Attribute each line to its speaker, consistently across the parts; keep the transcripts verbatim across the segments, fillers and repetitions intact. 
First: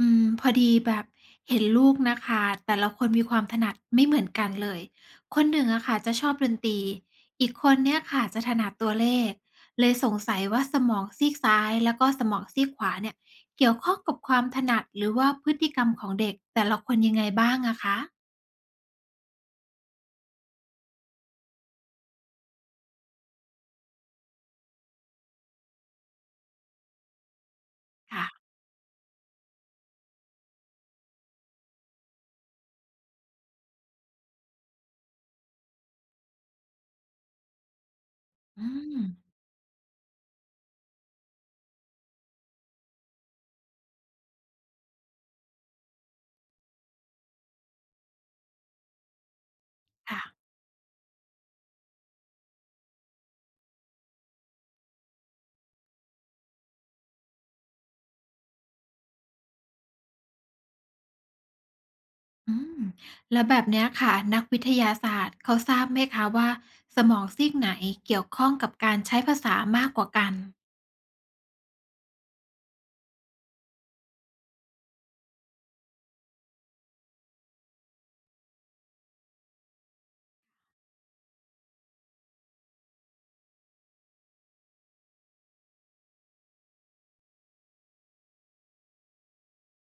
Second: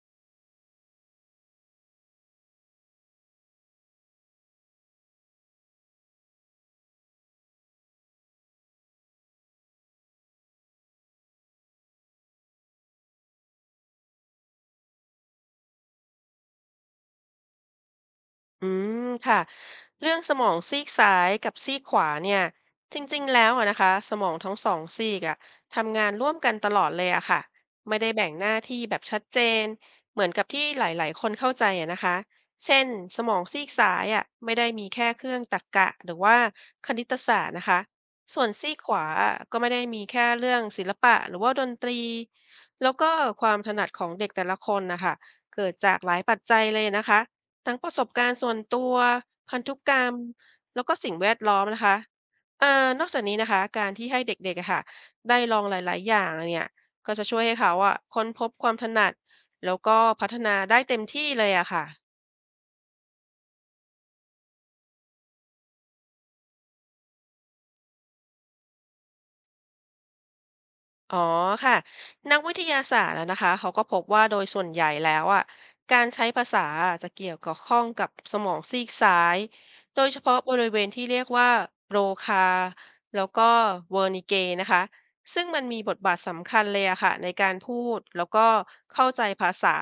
Speaker 1: อืมพอดีแบบเห็นลูกนะคะแต่ละคนมีความถนัดไม่เหมือนกันเลยคนหนึ่งอะค่ะจะชอบดนตรีอีกคนเนี่ยค่ะจะถนัดตัวเลขเลยสงสัยว่าสมองซีกซ้ายแล้วก็สมองซีกขวาเนี่ยเกี่ยวข้องกับความถนัดหรือว่าพฤติกรรมของเด็กแต่ละคนยังไงบ้างอะคะ
Speaker 2: อืมค่ะเรื่องสมองซีกซ้ายกับซีกขวาเนี่ยจริงๆแล้วอะนะคะสมองทั้งสองซีกอะทำงานร่วมกันตลอดเลยอะค่ะไม่ได้
Speaker 1: ค่ะ
Speaker 2: แบ่งหน้าที่แบบชัดเจนเหมือนกับที่หลายๆคนเข้าใจอะนะคะเช่นสมองซีกซ้ายอะไม่ได้มีแค่เครื่องตรรกะหรือว่าคณิตศาสตร์นะคะส่วน
Speaker 1: อื
Speaker 2: ซีกข
Speaker 1: ม
Speaker 2: วาอะก็ไม่ได้มีแค่เรื่องศิลปะหรือว่าดนตรีแล้วก็ความถนัดของเด็กแต่ละคนนะคะเกิดจากหลายปัจจัยเลยนะคะ ทั้งประสบการณ์ส่วนตัวพันธุกรรม
Speaker 1: ค่ะ
Speaker 2: แล้วก็สิ่งแวดล้อมนะคะเอ่อนอกจากนี้นะคะการที่ให้เด็กๆอะค่ะได้ลองหลายๆอย่างเนี่ยก็จะช่วยให้เขาอะค้นพบความถนัดแล้วก็พัฒนาได้เต็มที่เลยอะค่ะ
Speaker 1: อืมแล้วแบบเนี้ยค่ะนักวิทยาศาสตร์เขาทราบไหมคะว่าสมองซีกไหนเกี่ยวข้องกับการใช้ภาษามากกว่ากัน
Speaker 2: อ๋อค่ะนักวิทยาศาสตร์อะนะคะเขาก็พบว่าโดยส่วนใหญ่แล้วอ่ะการใช้ภาษาอะจะเกี่ยวกับข้องกับสมองซีกซ้ายโดยเฉพาะบริเวณที่เรียกว่าโบรคาแล้วก็เวอร์นิเกนะคะซึ่งมันมีบทบาทสำคัญเลยอะค่ะในการพูดแล้วก็เข้าใจภาษา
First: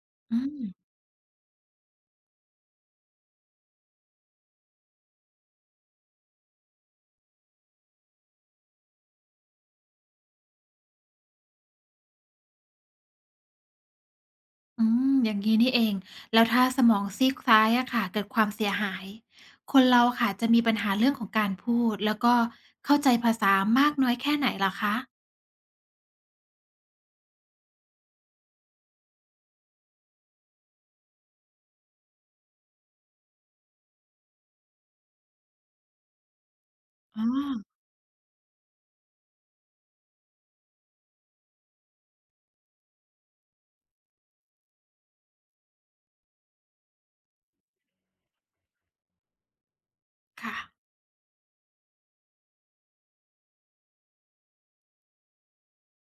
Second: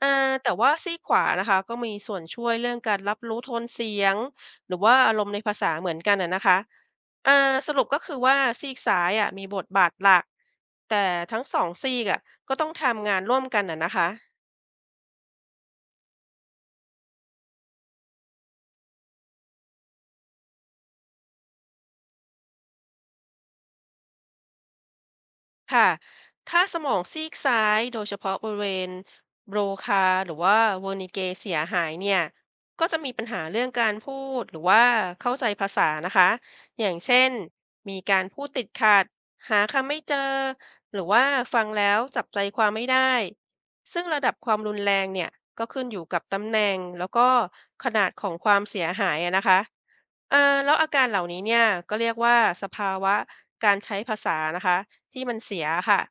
Speaker 2: เอ่อ
Speaker 1: อื
Speaker 2: แต่
Speaker 1: ม
Speaker 2: ว่าซีกขวานะคะก็มีส่วนช่วยเรื่องการรับรู้โทนเสียงหรือว่าอารมณ์ในภาษาเหมือนกันอะนะคะ เอ่อสรุปก็คือว่าซีกซ้ายอะมีบทบาทหลักแต่ทั้งสองซีกอะก็ต้องทำงานร่วมกันอะนะคะ
Speaker 1: อืมอย่างนี้นี่เอง แล้วถ้าสมองซีกซ้ายอะค่ะเกิดความเสียหาย คนเราค่ะจะมีปัญหาเรื่องของการพูดแล้วก็เข้าใจภาษามากน้อยแค่ไหนล่ะคะ
Speaker 2: ค่ะถ้าสมองซีกซ้ายโดยเฉพาะบริเวณโบรคาหรือว่าเวอร์นิเกเสียหายเนี่ยก็จะมีปัญหาเรื่องการพูดหรือว่าเข้าใจภาษานะคะอย่าง
Speaker 1: อ๋
Speaker 2: เช่
Speaker 1: อ
Speaker 2: น มีการพูดติดขัดหาคำไม่เจอหรือว่าฟังแล้วจับใจความไม่ได้ ซึ่งระดับความรุนแรงเนี่ยก็ขึ้นอยู่กับตำแหน่งแล้วก็ขนาดของความเสียหายอะนะคะ เออ
Speaker 1: ค่ะ
Speaker 2: แล้วอาการเหล่านี้เนี่ยก็เรียกว่าสภาวะการใช้ภาษานะคะที่มันเสียค่ะ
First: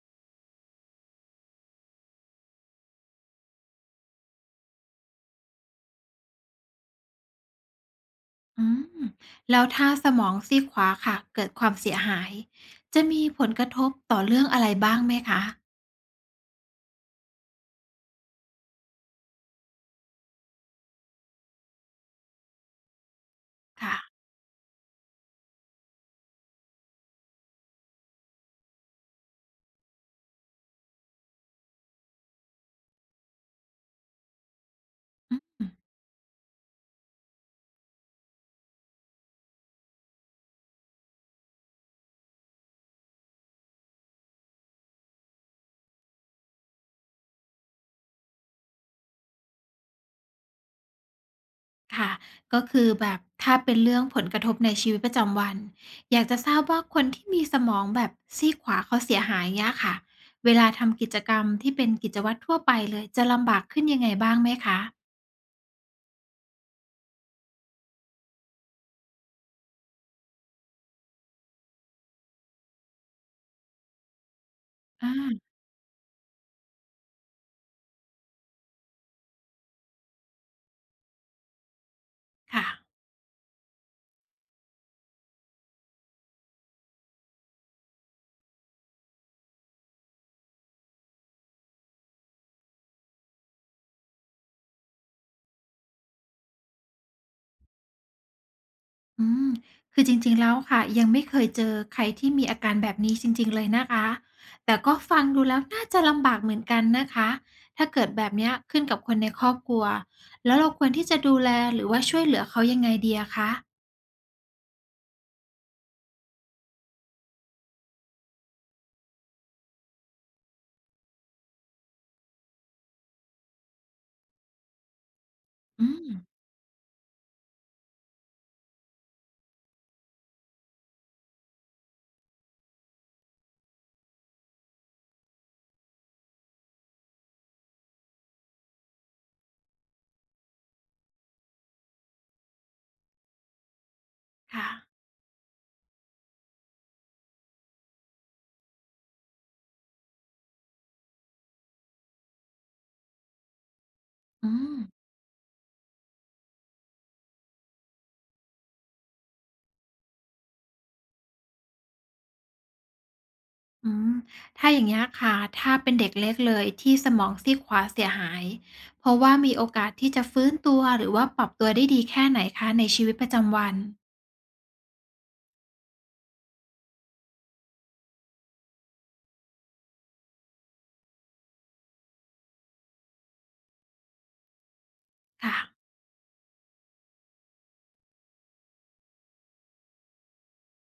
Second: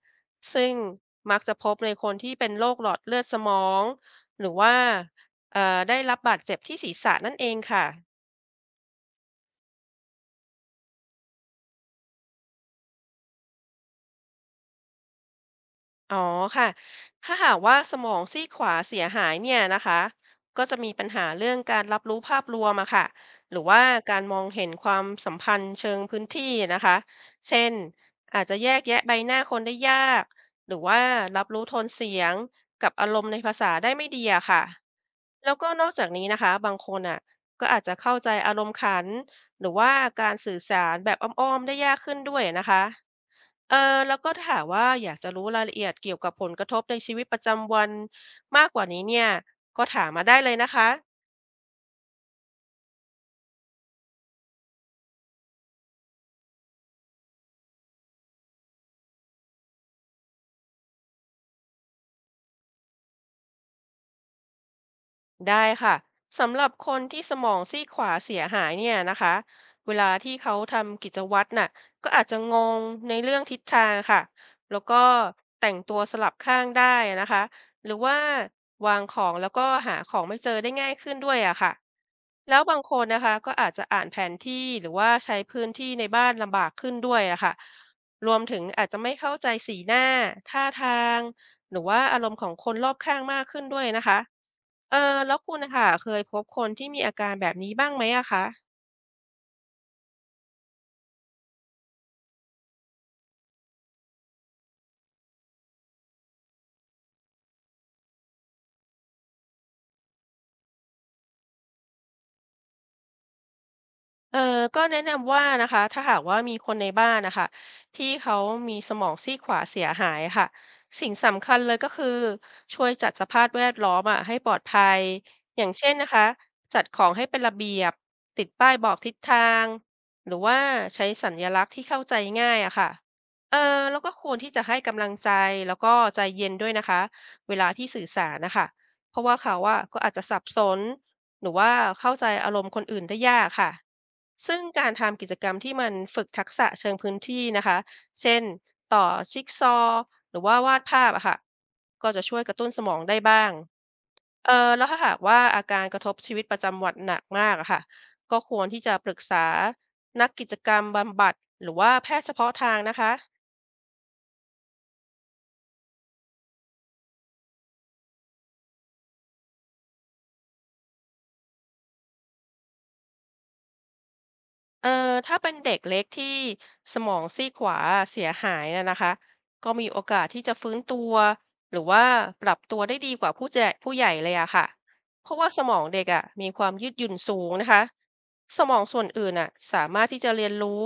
Speaker 2: ซึ่งมักจะพบในคนที่เป็นโรคหลอดเลือดสมองหรือว่าเอ่อได้รับบาดเจ็บที่ศีรษะนั่นเองค่ะ
Speaker 1: อืมแล้วถ้าสมองซีกขวาค่ะเกิดความเสียหายจะมีผลกระทบต่อเรื่องอะไรบ้างไหมคะ
Speaker 2: อ๋อค่ะ ถ้าหากว่าสมองซีกขวาเสียหายเนี่ยนะคะก็จะมีปัญหาเรื่องการรับรู้ภาพรวมอะค่ะ หรือว่ากา
Speaker 1: ค่ะ
Speaker 2: รมองเห็นความสัมพันธ์เชิงพื้นที่นะคะ เช่น อาจจะแยกแยะใบหน้าคนได้ยาก หรือว่ารับรู้โทนเสียงกับอารมณ์ในภาษาได้ไม่ดีอะค่ะแล้วก็นอกจากนี้นะคะบางคนอะก็อาจจะเข้าใจอารมณ์ขัน หรือว่าการสื่อสารแบบอ้อมๆได้ยากขึ้นด้วยนะคะ เออแล้วก็ถ้าหากว่าอยากจะรู้รายละเอียดเกี่ยวกับผลกระทบในชีวิตประจำวันมากกว่านี้เนี่ยก็ถามมาได้เลยนะคะ
Speaker 1: ค่ะก็คือแบบถ้าเป็นเรื่องผลกระทบในชีวิตประจำวันอยากจะทราบว่าคนที่มีสมองแบบซีกขวาเขาเสียหายเงี้ยค่ะเวลาทำกิจกรรมที่เป็นกิจวัตรทั่วไปเลยจะลำบากขึ้นยังไงบ้างไหมคะ
Speaker 2: ได้ค่ะสำหรับคนที่สมองซีกขวาเสียหายเนี่ยนะคะเวลาที่เขาทำกิจวัตรน่ะก็อาจจะงงในเรื่องทิศทางค่ะแล้วก็
Speaker 1: อา
Speaker 2: แต่งตัวสลับข้างได้นะคะหรือว่าวางของแล้วก็หาของไม่เจอได้ง่ายขึ้นด้วยอะค่ะแล้ว
Speaker 1: ค่ะ
Speaker 2: บางคนนะคะก็อาจจะอ่านแผนที่หรือว่าใช้พื้นที่ในบ้านลำบากขึ้นด้วยอะค่ะรวมถึงอาจจะไม่เข้าใจสีหน้าท่าทางหรือว่าอารมณ์ของคนรอบข้างมากขึ้นด้วยนะคะ เออแล้วคุณนะค่ะเคยพบคนที่มีอาการแบบนี้บ้างไหมอะคะ
Speaker 1: อืมคือจริงๆแล้วค่ะยังไม่เคยเจอใครที่มีอาการแบบนี้จริงๆเลยนะคะแต่ก็ฟังดูแล้วน่าจะลำบากเหมือนกันนะคะถ้าเกิดแบบเนี้ยขึ้นกับคนในครอบครัวแล้วเราควรที่จะดูแลหรือว่าช่วยเหลือเขายังไงดีอะคะ
Speaker 2: เออก็แนะนำว่านะคะถ้าหากว่ามีคนในบ้านนะคะที่เขามีสมองซีกขวาเสียหายค่ะสิ่งสำคัญเลยก็คือช่วยจัดสภาพแวดล้อมอะให้ปลอดภัยอย่าง
Speaker 1: อื
Speaker 2: เช่น
Speaker 1: ม
Speaker 2: นะคะจัดของให้เป็นระเบียบติดป้ายบอกทิศทางหรือว่าใช้สัญลักษณ์ที่เข้าใจง่ายอะค่ะเออแล้วก็ควรที่จะให้กำลังใจแล้วก็ใจเย็นด้วยนะคะเวลาที่สื่อสารนะคะเพราะว่าเขาอะก็อาจจะสับสนหรือว่าเข้าใจอารมณ์คนอื่นได้ยากค่ะ ซึ่ง
Speaker 1: ค่ะ
Speaker 2: การทำกิจกรรมที่มันฝึกทักษะเชิงพื้นที่นะคะ เช่นต่อชิกซอว์หรือว่าวาดภาพอะค่ะก็จะช่วยกระตุ้นสมองได้บ้าง
Speaker 1: อื
Speaker 2: เออ
Speaker 1: ม
Speaker 2: แล้วถ้าหากว่าอาการกระทบชีวิตประจำวันหนักมากอะค่ะก็ควรที่จะปรึกษานักกิจกรรมบำบัดหรือว่าแพทย์เฉพาะทางนะคะ
Speaker 1: อืมถ้าอย่างเงี้ยค่ะถ้าเป็นเด็กเล็กเลยที่สมองซีกขวาเสียหาย เพราะว่ามีโอกาสที่จะฟื้นตัวหรือว่าปรับตัวได้ดีแค่ไหนคะในชีวิตประจำวัน
Speaker 2: เอ่อถ้าเป็นเด็กเล็กที่สมองซีกขวาเสียหายนะนะคะก็มีโอกาสที่จะฟื้นตัวหรือว่าปรับตัวได้ดีกว่าผู้แจผู้ใหญ่เลยอะค่ะเพราะว่า
Speaker 1: ค่ะ
Speaker 2: สมองเด็กอะมีความยืดหยุ่นสูงนะคะสมองส่วนอื่นอะสามารถที่จะเรียนรู้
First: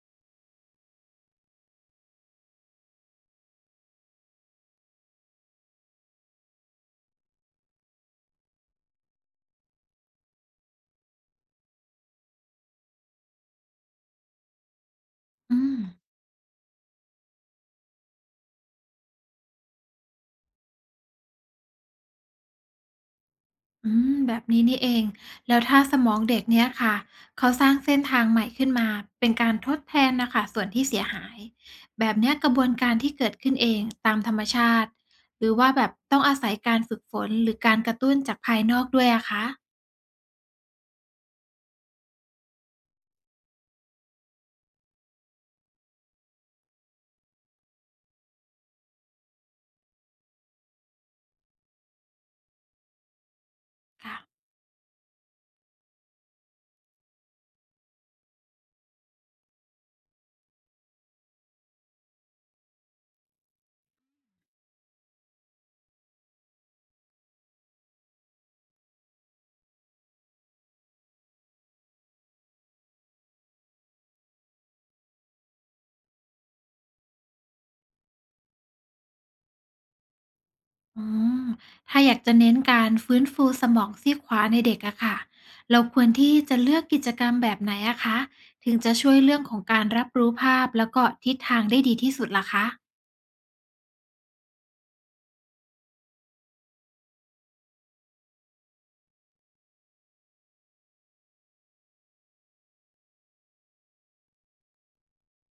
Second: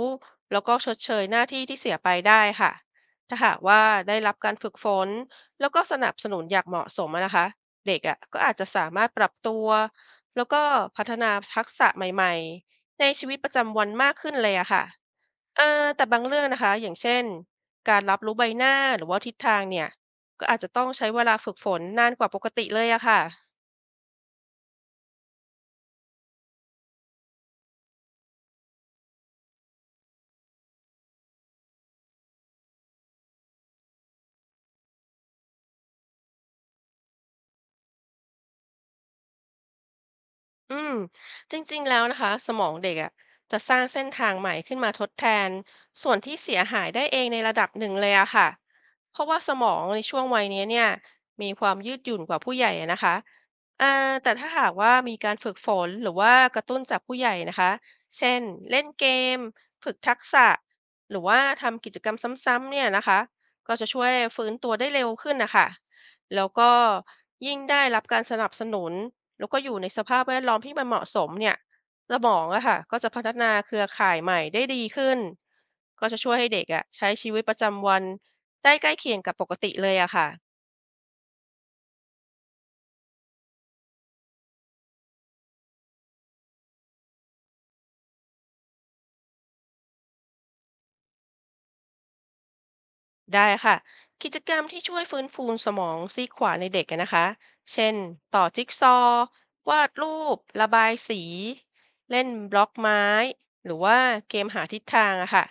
Speaker 2: แล้วก็ชดเชยหน้าที่ที่เสียไปได้ค่ะถ้าหากว่าได้รับการฝึกฝนแล้วก็สนับสนุนอย่างเหมาะสมอะนะคะเด็กอะก็อาจจะสามารถปรับตัวแล้วก็พัฒนาทักษะใหม่ๆ ในชีวิตประจำวันมากขึ้นเลยอะค่ะ
Speaker 1: อื
Speaker 2: เอ
Speaker 1: ม
Speaker 2: อแต่บางเรื่องนะคะ อย่างเช่น การรับรู้ใบหน้าหรือว่าทิศทางเนี่ย ก็อาจจะต้องใช้เวลาฝึกฝนนานกว่าปกติเลยอะค่ะ
Speaker 1: อืมแบบนี้นี่เอง แล้วถ้าสมองเด็กเนี่ยค่ะเขาสร้างเส้นทางใหม่ขึ้นมาเป็นการทดแทนน่ะค่ะส่วนที่เสียหาย แบบเนี้ยกระบวนการที่เกิดขึ้นเองตามธรรมชาติหรือว่าแบบต้องอาศัยการฝึกฝนหรือการกระตุ้นจากภายนอกด้วยอะคะ
Speaker 2: อืมจริงๆแล้วนะคะสมองเด็กอะจะสร้างเส้นทางใหม่ขึ้นมาทดแทนส่วนที่เสียหายได้เองในระดับหนึ่งเลยอะค่ะเพราะว่าสมองในช่วงวัยนี้เนี่ยมีความยืดหยุ่นกว่าผู้ใหญ่อะนะคะอ่า
Speaker 1: ค่ะ
Speaker 2: แต่ถ้าหากว่ามีการฝึกฝนหรือว่ากระตุ้นจากผู้ใหญ่นะคะเช่นเล่นเกมฝึกทักษะหรือว่าทำกิจกรรมซ้ำๆเนี่ยนะคะก็จะช่วยฟื้นตัวได้เร็วขึ้นนะคะแล้วก็ยิ่งได้รับการสนับสนุน แล้วก็อยู่ในสภาพแวดล้อมที่มันเหมาะสมเนี่ยสมองอะค่ะก็จะพัฒนาเครือข่ายใหม่ได้ดีขึ้นก็จะช่วยให้เด็กอะใช้ชีวิตประจำวันได้ใกล้เคียงกับปกติเลยอะค่ะ
Speaker 1: อ๋อถ้าอยากจะเน้นการฟื้นฟูสมองซีกขวาในเด็กอะค่ะ เราควรที่จะเลือกกิจกรรมแบบไหนอะคะ ถึงจะช่วยเรื่องของการรับรู้ภาพแล้วก็ทิศทางได้ดีที่สุดล่ะคะ
Speaker 2: ได้ค่ะกิจกรรมที่ช่วยฟื้นฟูสมองซีกขวาในเด็กอะนะคะเช่นต่อจิ๊กซอว์วาดรูประบายสีเล่นบล็อกไม้หรือว่าเกมหาทิศทางอะค่ะ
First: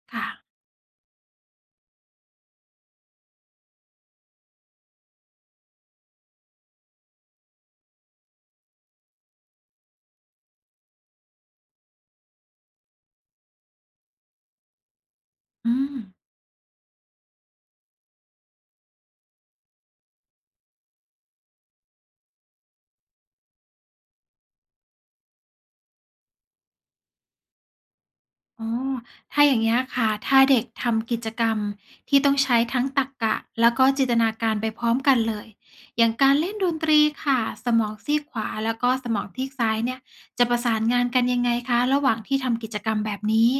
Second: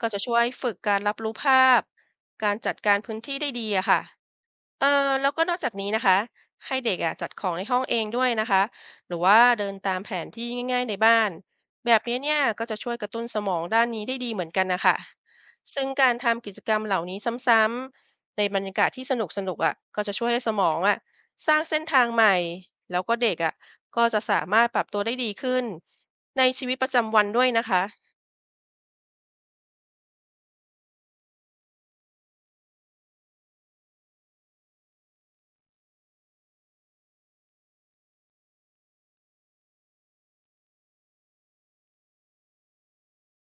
Speaker 2: ก็จะ
Speaker 1: ค่ะ
Speaker 2: ช่วยฝึกการรับรู้ภาพการจัดการพื้นที่ได้ดีอะค่ะ เออแล้วก็นอกจากนี้นะคะให้เด็กอะจัดของในห้องเองด้วยนะคะหรือว่าเดินตามแผนที่ง่ายๆในบ้านแบบนี้เนี่ยก็จะช่วยกระตุ้นสมองด้านนี้ได้ดีเหมือนกันนะคะ
Speaker 1: อื
Speaker 2: ซึ่ง
Speaker 1: ม
Speaker 2: การทำกิจกรรมเหล่านี้ซ้ำๆในบรรยากาศที่สนุกๆอ่ะก็จะช่วยให้สมองอ่ะสร้างเส้นทางใหม่แล้วก็เด็กอ่ะก็จะสามารถปรับตัวได้ดีขึ้นในชีวิตประจำวันด้วยนะคะ
Speaker 1: อ๋อถ้าอย่างนี้ยค่ะถ้าเด็กทำกิจกรรมที่ต้องใช้ทั้งตรรกะแล้วก็จินตนาการไปพร้อมกันเลยอย่างการเล่นดนตรีค่ะสมองซีกขวาแล้วก็สมองซีกซ้ายเนี่ยจะประสานงานกันยังไงคะระหว่างที่ทำกิจกรรมแบบนี้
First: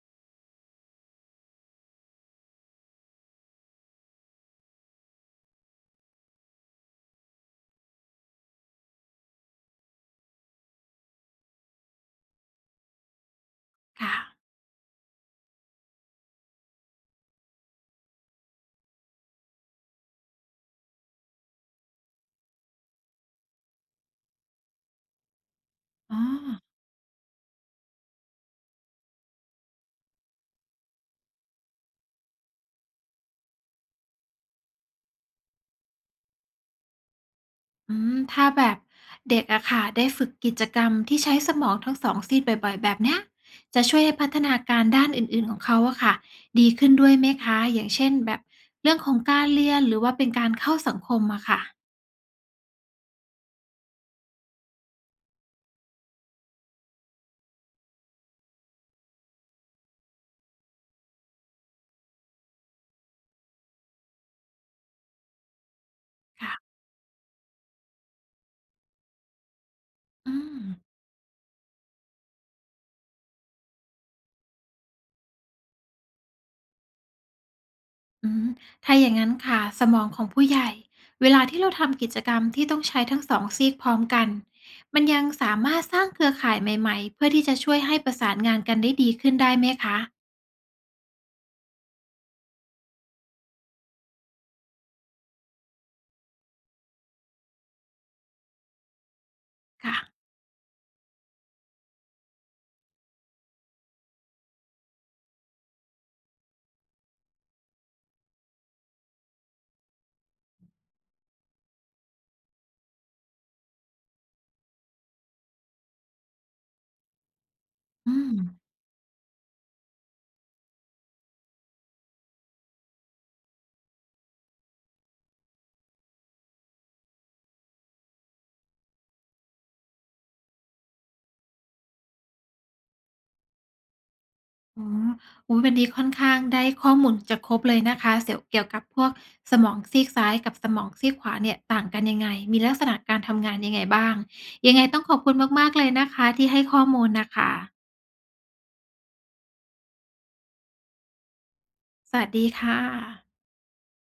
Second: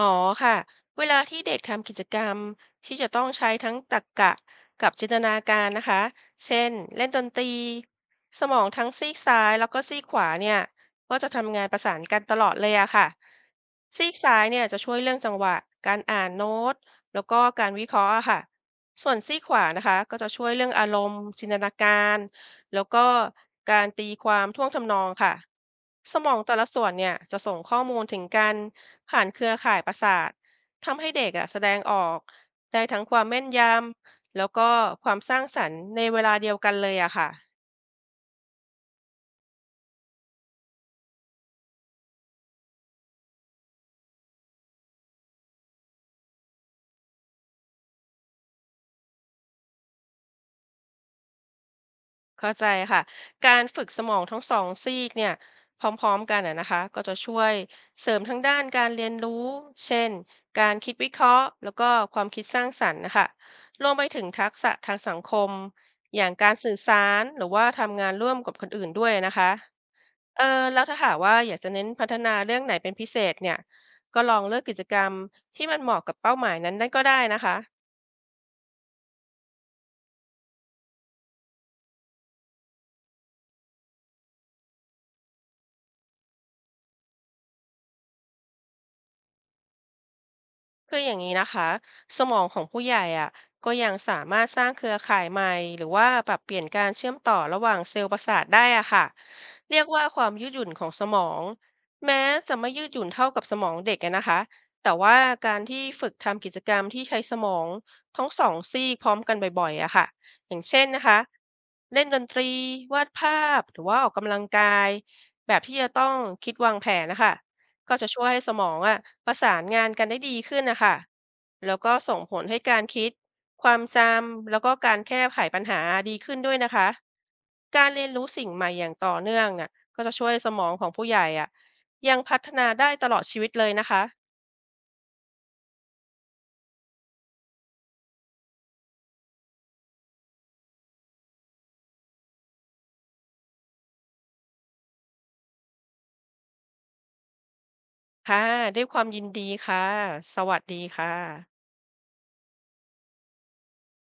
Speaker 2: อ๋อค่ะเวลาที่เด็กทำกิจกรรมที่จะต้องใช้ทั้งตรรกะกับจินตนาการนะคะเช่นเล่นดนตรีสมองทั้งซีกซ้ายแล้วก็ซีกขวาเนี่ยก็จะทำงานประสานกันตลอดเลยอะค่ะซี
Speaker 1: ค่ะ
Speaker 2: กซ้ายเนี่ยจะช่วยเรื่องจังหวะการอ่านโน้ตแล้วก็การวิเคราะห์อะค่ะส่วนซีกขวานะคะก็จะช่วยเรื่องอารมณ์จินตนาการ แล้วก็การตีความท่วงทำนองค่ะส
Speaker 1: อ๋อ
Speaker 2: มองแต่ละส่วนเนี่ยจะส่งข้อมูลถึงกันผ่านเครือข่ายประสาททำให้เด็กอะแสดงออกได้ทั้งความแม่นยำแล้วก็ความสร้างสรรค์ในเวลาเดียวกันเลยอะค่ะ
Speaker 1: อืมถ้าแบบเด็กอะค่ะได้ฝึกกิจกรรมที่ใช้สมองทั้งสองซีกบ่อยๆแบบเนี้ยจะช่วยให้พัฒนาการด้านอื่นๆของเขาอะค่ะดีขึ้นด้วยไหมคะอย่างเช่นแบบเรื่องของการเรียนหรือว่าเป็นการเข้าสังคมอะค่ะ
Speaker 2: เข้าใจค่ะการฝึกสมองทั้งสองซีกเนี่ยพร้อมๆกันอะนะคะก็จะช่วยเสริมทั้งด้านการเรียนรู้เช่นการคิดวิเคราะห์แล้วก็ความคิดสร้างสรรค์นะคะรวมไปถึงทักษะทางสังคมอย่างการ
Speaker 1: ค่ะ
Speaker 2: สื่อสารหรือว่าทำงานร่วมกับคนอื่นด้วยนะคะ
Speaker 1: อื
Speaker 2: เอ
Speaker 1: ม
Speaker 2: อแล้วถ้าหากว่าอยากจะเน้นพัฒนาเรื่องไหนเป็นพิเศษเนี่ยก็ลองเลือกกิจกรรมที่มันเหมาะกับเป้าหมายนั้นได้ก็ได้นะคะ
Speaker 1: อืมถ้าอย่างนั้นค่ะสมองของผู้ใหญ่เวลาที่เราทำกิจกรรมที่ต้องใช้ทั้งสองซีกพร้อมกันมันยังสามารถสร้างเครือข่ายใหม่ๆเพื่อที่จะช่วยให้ประสานงานกันได้ดีขึ้นได้ไหมคะ
Speaker 2: คืออย่างนี้นะคะสมองของผู้ใหญ่อ่ะก็ยังสามารถสร้างเครือข่ายใหม่หรือว่าปรับเปลี่ยนการเชื่อมต่อระหว่างเซลล์ประสาทได้อ่ะค่ะเรียก
Speaker 1: ค่ะ
Speaker 2: ว่าความยืดหยุ่นของสมองแม้จะไม่ยืดหยุ่นเท่ากับสมองเด็กอะนะคะแต่ว่าการที่ฝึกทำกิจกรรมที่ใช้สมองทั้งสองซีกพร้อมกันบ่อยๆอะค่ะอย่างเช่นนะคะเล่นดนตรีวาดภาพหรือว่าออกกำลังกายแบบที่จะต้องคิดวางแผนนะคะ ก็จะ
Speaker 1: อื
Speaker 2: ช่วย
Speaker 1: ม
Speaker 2: ให้สมองอะประสานงานกันได้ดีขึ้นนะคะแล้วก็ส่งผลให้การคิดความจำแล้วก็การแก้ไขปัญหาดีขึ้นด้วยนะคะการเรียนรู้สิ่งใหม่อย่างต่อเนื่องน่ะก็จะช่วยสมองของผู้ใหญ่อะยังพัฒนาได้ตลอดชีวิตเลยนะคะ
Speaker 1: อ๋อโอ้โฮวันนี้ค่อนข้างได้ข้อมูลจะครบเลยนะคะ เสี่ยวเกี่ยวกับพวกสมองซีกซ้ายกับสมองซีกขวาเนี่ยต่างกันยังไง มีลักษณะการทำงานยังไงบ้าง ยังไงต้องขอบคุณมากๆเลยนะคะที่ให้ข้อมูลน่ะค่ะ
Speaker 2: ค่ะด้วยความยินดีค่ะสวัสดีค่ะ
Speaker 1: สวัสดีค่ะ